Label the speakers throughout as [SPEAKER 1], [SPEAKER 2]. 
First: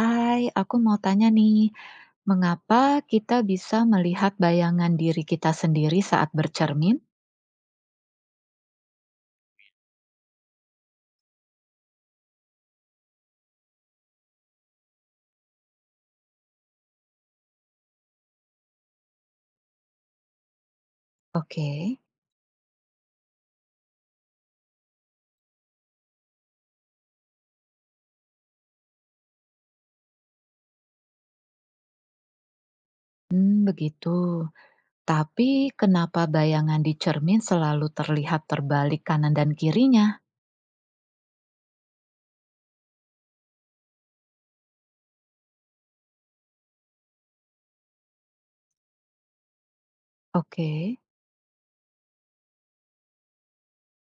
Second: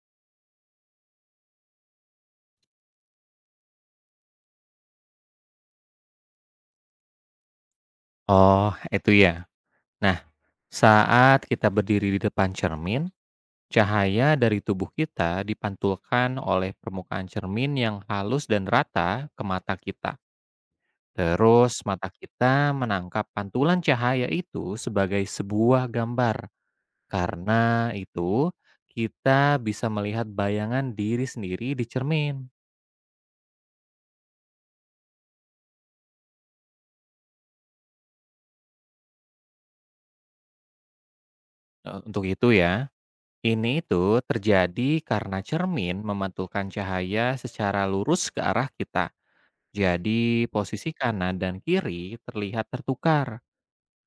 [SPEAKER 1] Hai, aku mau tanya nih, mengapa kita bisa melihat bayangan diri kita sendiri saat bercermin?
[SPEAKER 2] Oh, itu ya. Nah, saat kita berdiri di depan cermin, cahaya dari tubuh kita dipantulkan oleh permukaan cermin yang halus dan rata ke mata kita.
[SPEAKER 1] Oke.
[SPEAKER 2] Terus mata kita menangkap pantulan cahaya itu sebagai sebuah gambar. Karena itu, kita bisa melihat bayangan diri sendiri di cermin.
[SPEAKER 1] Begitu. Tapi kenapa bayangan di cermin selalu terlihat terbalik kanan dan kirinya?
[SPEAKER 2] Untuk itu ya, ini terjadi karena cermin memantulkan cahaya secara lurus ke arah kita. Jadi,
[SPEAKER 1] Oke.
[SPEAKER 2] posisi kanan dan kiri terlihat tertukar.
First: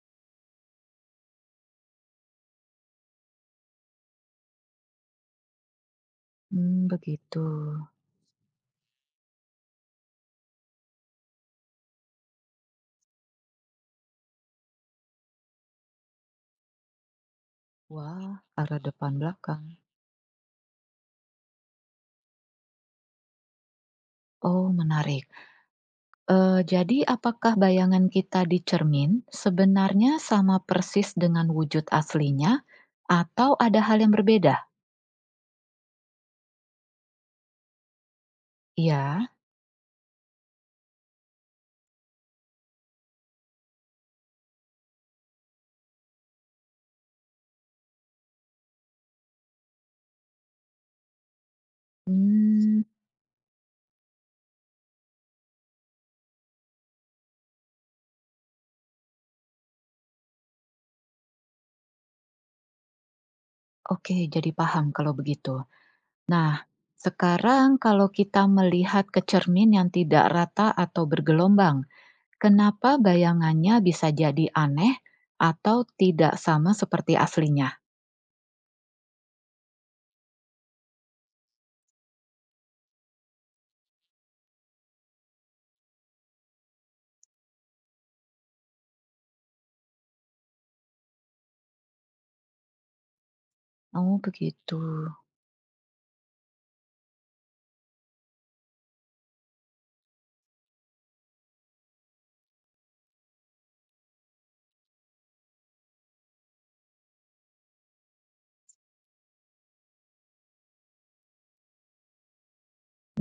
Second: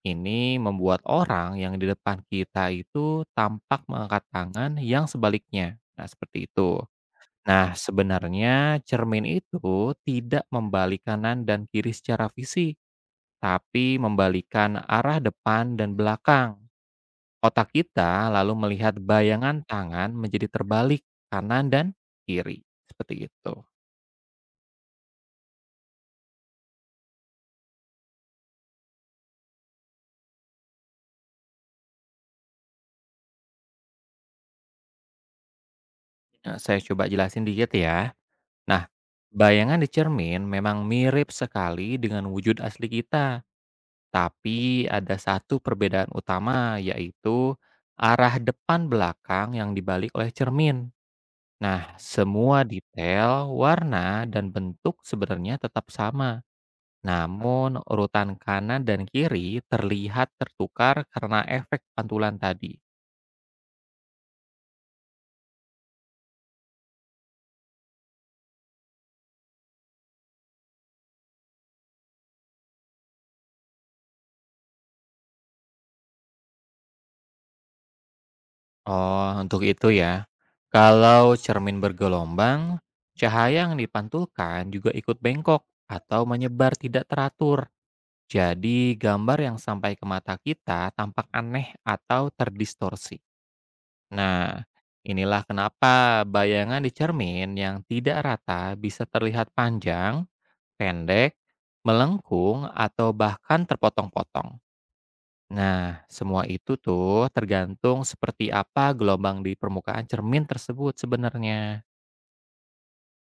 [SPEAKER 2] Ini membuat orang yang di depan kita itu tampak mengangkat tangan yang sebaliknya. Nah, seperti itu.
[SPEAKER 1] Begitu.
[SPEAKER 2] Nah, sebenarnya cermin itu tidak membalik kanan dan kiri secara fisik, tapi membalikan arah depan dan belakang. Otak
[SPEAKER 1] Wah,
[SPEAKER 2] kita lalu
[SPEAKER 1] arah
[SPEAKER 2] melihat
[SPEAKER 1] depan
[SPEAKER 2] bayangan
[SPEAKER 1] belakang.
[SPEAKER 2] tangan menjadi terbalik kanan dan kiri. Seperti itu.
[SPEAKER 1] Oh, menarik. Jadi, apakah bayangan kita di cermin sebenarnya sama persis dengan wujud aslinya, atau ada hal yang berbeda?
[SPEAKER 2] Nah, saya coba jelasin dikit ya. Nah,
[SPEAKER 1] Iya.
[SPEAKER 2] bayangan di cermin memang mirip sekali dengan wujud asli kita, tapi ada satu perbedaan utama yaitu arah depan belakang yang dibalik oleh cermin. Nah, semua
[SPEAKER 1] Hmm,
[SPEAKER 2] detail, warna, dan bentuk sebenarnya tetap sama. Namun, urutan kanan dan kiri terlihat tertukar karena efek pantulan tadi.
[SPEAKER 1] oke, jadi paham kalau begitu. Nah, sekarang kalau kita melihat ke cermin yang tidak rata atau bergelombang, kenapa bayangannya bisa jadi aneh atau tidak sama seperti aslinya?
[SPEAKER 2] Oh, untuk itu ya. Kalau cermin bergelombang, cahaya yang dipantulkan juga ikut bengkok atau menyebar tidak teratur. Jadi, gambar yang sampai ke mata kita tampak aneh atau terdistorsi.
[SPEAKER 1] Oh,
[SPEAKER 2] Nah,
[SPEAKER 1] begitu.
[SPEAKER 2] inilah kenapa bayangan di cermin yang tidak rata bisa terlihat panjang, pendek, melengkung, atau bahkan terpotong-potong. Nah, semua itu tuh tergantung seperti apa gelombang di permukaan cermin tersebut sebenarnya.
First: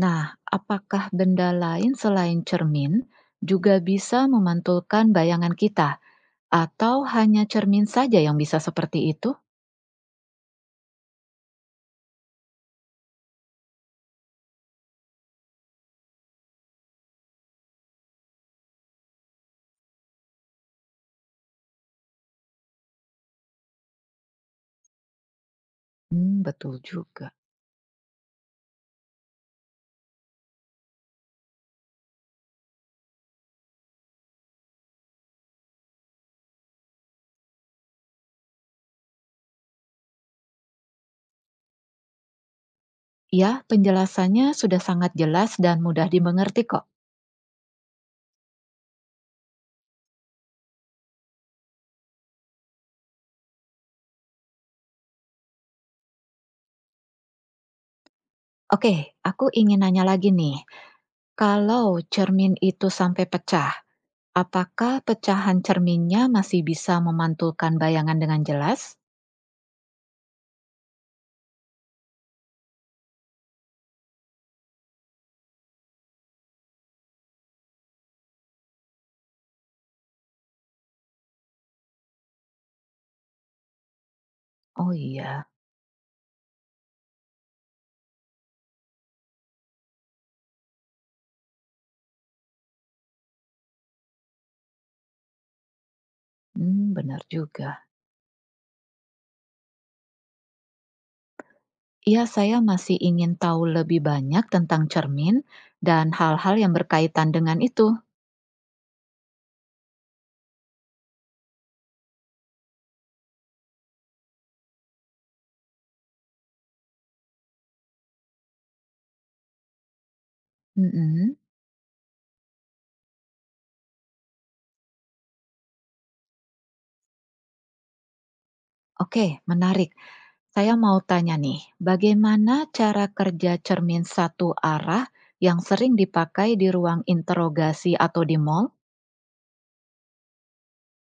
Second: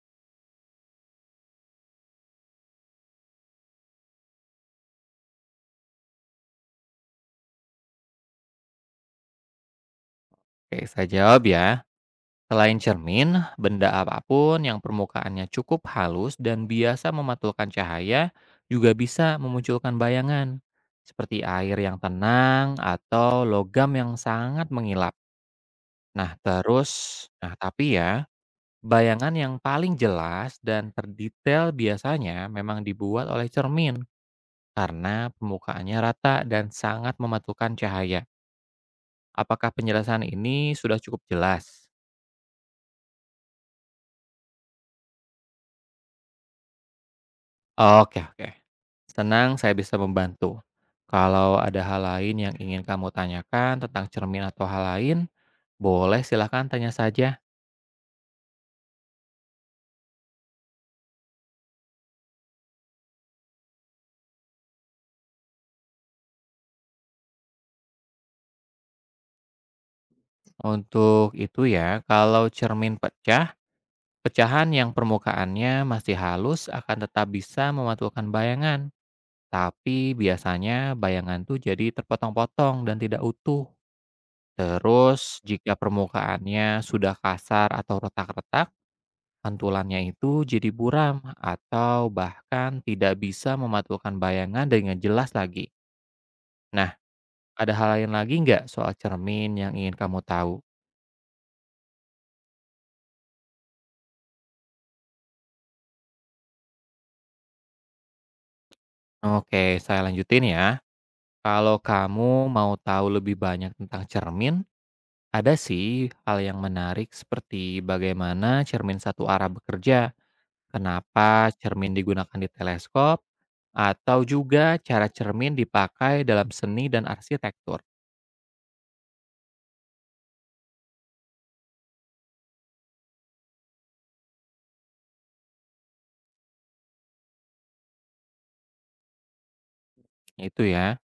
[SPEAKER 1] Nah, apakah benda lain selain cermin juga bisa memantulkan bayangan kita, atau hanya cermin saja yang bisa seperti itu?
[SPEAKER 2] Oke, saya jawab ya. Selain cermin, benda apapun yang permukaannya cukup halus dan biasa memantulkan cahaya juga bisa memunculkan bayangan, seperti air yang tenang atau logam yang sangat mengilap. Nah,
[SPEAKER 1] Hmm, betul
[SPEAKER 2] terus,
[SPEAKER 1] juga.
[SPEAKER 2] nah tapi ya, bayangan yang paling jelas dan terdetail biasanya memang dibuat oleh cermin karena permukaannya rata dan sangat mematukan cahaya. Apakah penjelasan ini sudah cukup jelas?
[SPEAKER 1] Ya, penjelasannya sudah sangat jelas dan mudah dimengerti kok.
[SPEAKER 2] Oke, oke. Senang saya bisa membantu. Kalau ada hal lain yang ingin kamu tanyakan tentang cermin atau hal lain, boleh silahkan tanya saja.
[SPEAKER 1] Oke, aku ingin nanya lagi nih. Kalau cermin itu sampai pecah, apakah pecahan cerminnya masih bisa memantulkan bayangan dengan jelas?
[SPEAKER 2] Untuk itu ya, kalau cermin pecah, pecahan yang permukaannya masih halus akan tetap bisa mematukan bayangan. Tapi biasanya bayangan tuh jadi terpotong-potong dan tidak utuh.
[SPEAKER 1] Oh
[SPEAKER 2] Terus
[SPEAKER 1] iya.
[SPEAKER 2] jika permukaannya sudah kasar atau retak-retak, pantulannya itu jadi buram atau bahkan tidak bisa memantulkan bayangan dengan jelas lagi. Nah,
[SPEAKER 1] Hmm, benar juga.
[SPEAKER 2] ada hal lain lagi nggak soal cermin yang ingin kamu tahu?
[SPEAKER 1] Iya, saya masih ingin tahu lebih banyak tentang cermin dan hal-hal yang berkaitan dengan itu.
[SPEAKER 2] Oke, saya lanjutin ya. Kalau kamu mau tahu lebih banyak tentang cermin, ada sih hal yang menarik seperti bagaimana cermin satu arah bekerja,
[SPEAKER 1] Mm-mm.
[SPEAKER 2] kenapa cermin digunakan di teleskop? Atau juga cara cermin dipakai dalam seni dan arsitektur?
[SPEAKER 1] Oke, menarik. Saya mau tanya nih, bagaimana cara kerja cermin satu arah yang sering dipakai di ruang interogasi atau di mall?
[SPEAKER 2] Itu ya.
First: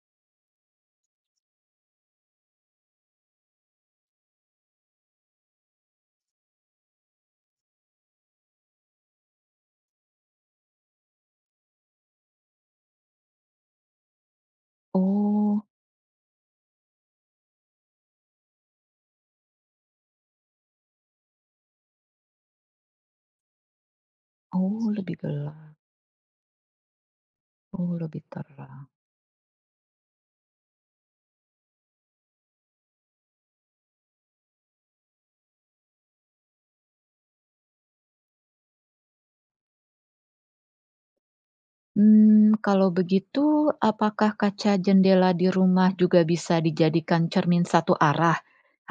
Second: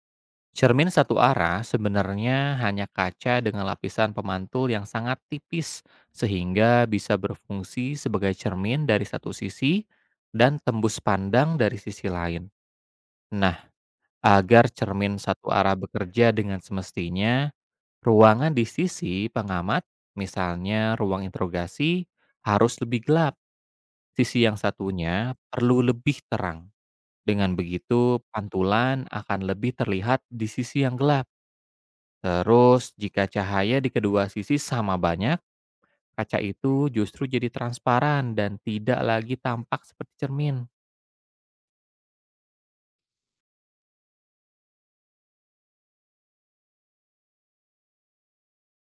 [SPEAKER 2] Cermin satu arah sebenarnya hanya kaca dengan lapisan pemantul yang sangat tipis sehingga bisa berfungsi sebagai cermin dari satu sisi dan tembus pandang dari sisi lain. Nah, agar cermin satu
[SPEAKER 1] Oh,
[SPEAKER 2] arah bekerja dengan semestinya, ruangan di sisi pengamat, misalnya ruang interogasi, harus lebih gelap. Sisi yang
[SPEAKER 1] oh lebih
[SPEAKER 2] satunya
[SPEAKER 1] gelap,
[SPEAKER 2] perlu lebih terang. Dengan
[SPEAKER 1] oh
[SPEAKER 2] begitu,
[SPEAKER 1] lebih terang.
[SPEAKER 2] pantulan akan lebih terlihat di sisi yang gelap. Terus, jika cahaya di kedua sisi sama banyak, kaca itu justru jadi transparan dan tidak lagi tampak seperti cermin.
[SPEAKER 1] Hmm, kalau begitu, apakah kaca jendela di rumah juga bisa dijadikan cermin satu arah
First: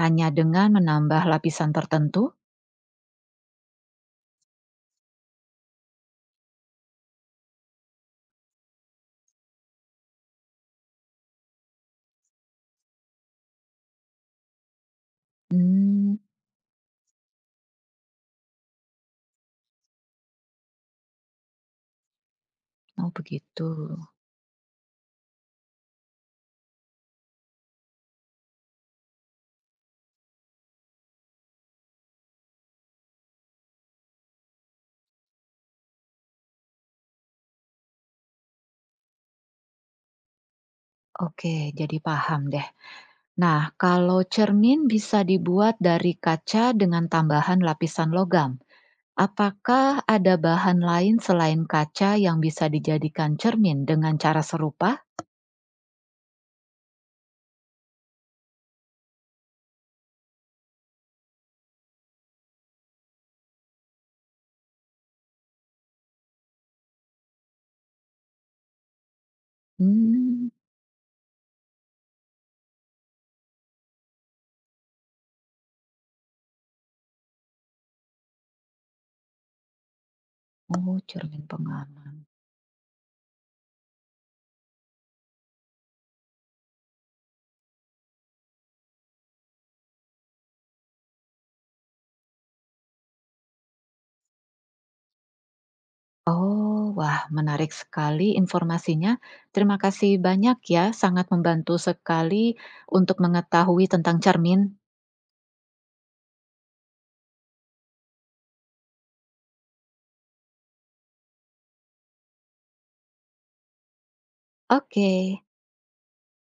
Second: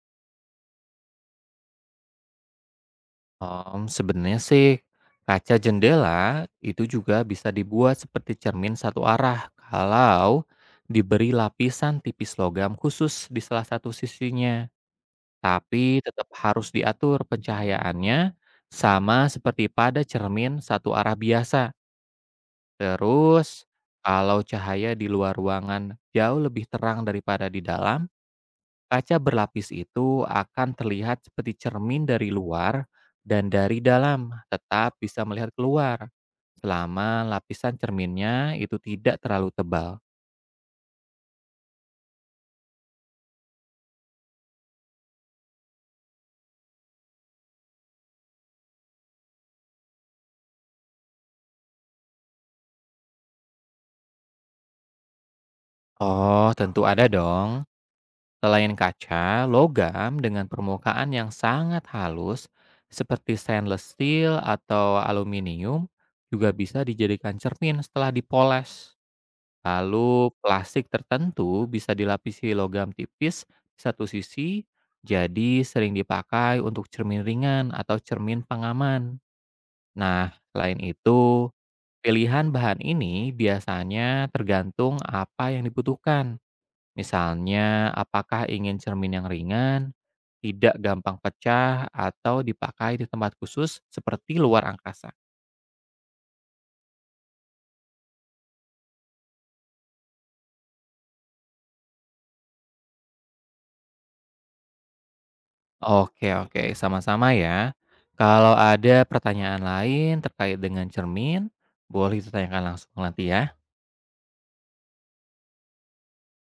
[SPEAKER 1] hanya dengan menambah lapisan tertentu?
[SPEAKER 2] Om, sebenarnya sih, kaca jendela itu juga bisa dibuat seperti cermin satu arah kalau diberi lapisan tipis logam khusus di salah satu sisinya. Tapi
[SPEAKER 1] Hmm,
[SPEAKER 2] tetap harus diatur pencahayaannya sama seperti pada cermin satu arah biasa.
[SPEAKER 1] oh begitu.
[SPEAKER 2] Terus, kalau cahaya di luar ruangan jauh lebih terang daripada di dalam, kaca berlapis itu akan terlihat seperti cermin dari luar dan dari dalam, tetap bisa melihat keluar selama lapisan cerminnya itu tidak terlalu tebal.
[SPEAKER 1] Oke, jadi paham deh. Nah, kalau cermin bisa dibuat dari kaca dengan tambahan lapisan logam, apakah ada bahan lain selain kaca yang bisa dijadikan cermin dengan cara serupa?
[SPEAKER 2] Oh, tentu ada dong. Selain kaca, logam dengan permukaan yang sangat halus seperti stainless steel atau aluminium juga bisa dijadikan cermin setelah dipoles. Lalu
[SPEAKER 1] Hmm,
[SPEAKER 2] plastik tertentu bisa dilapisi logam tipis di satu sisi, jadi sering dipakai untuk cermin ringan atau cermin pengaman. Nah, selain
[SPEAKER 1] oh cermin
[SPEAKER 2] itu,
[SPEAKER 1] pengaman.
[SPEAKER 2] pilihan bahan ini biasanya tergantung apa yang dibutuhkan. Misalnya, apakah ingin cermin yang ringan, tidak gampang pecah, atau dipakai di tempat khusus seperti luar angkasa?
[SPEAKER 1] Oh, wah menarik sekali informasinya. Terima kasih banyak ya, sangat membantu sekali untuk mengetahui tentang cermin.
[SPEAKER 2] Oke, oke, sama-sama ya. Kalau ada pertanyaan lain terkait dengan cermin, boleh ditanyakan langsung nanti ya.
[SPEAKER 1] Oke.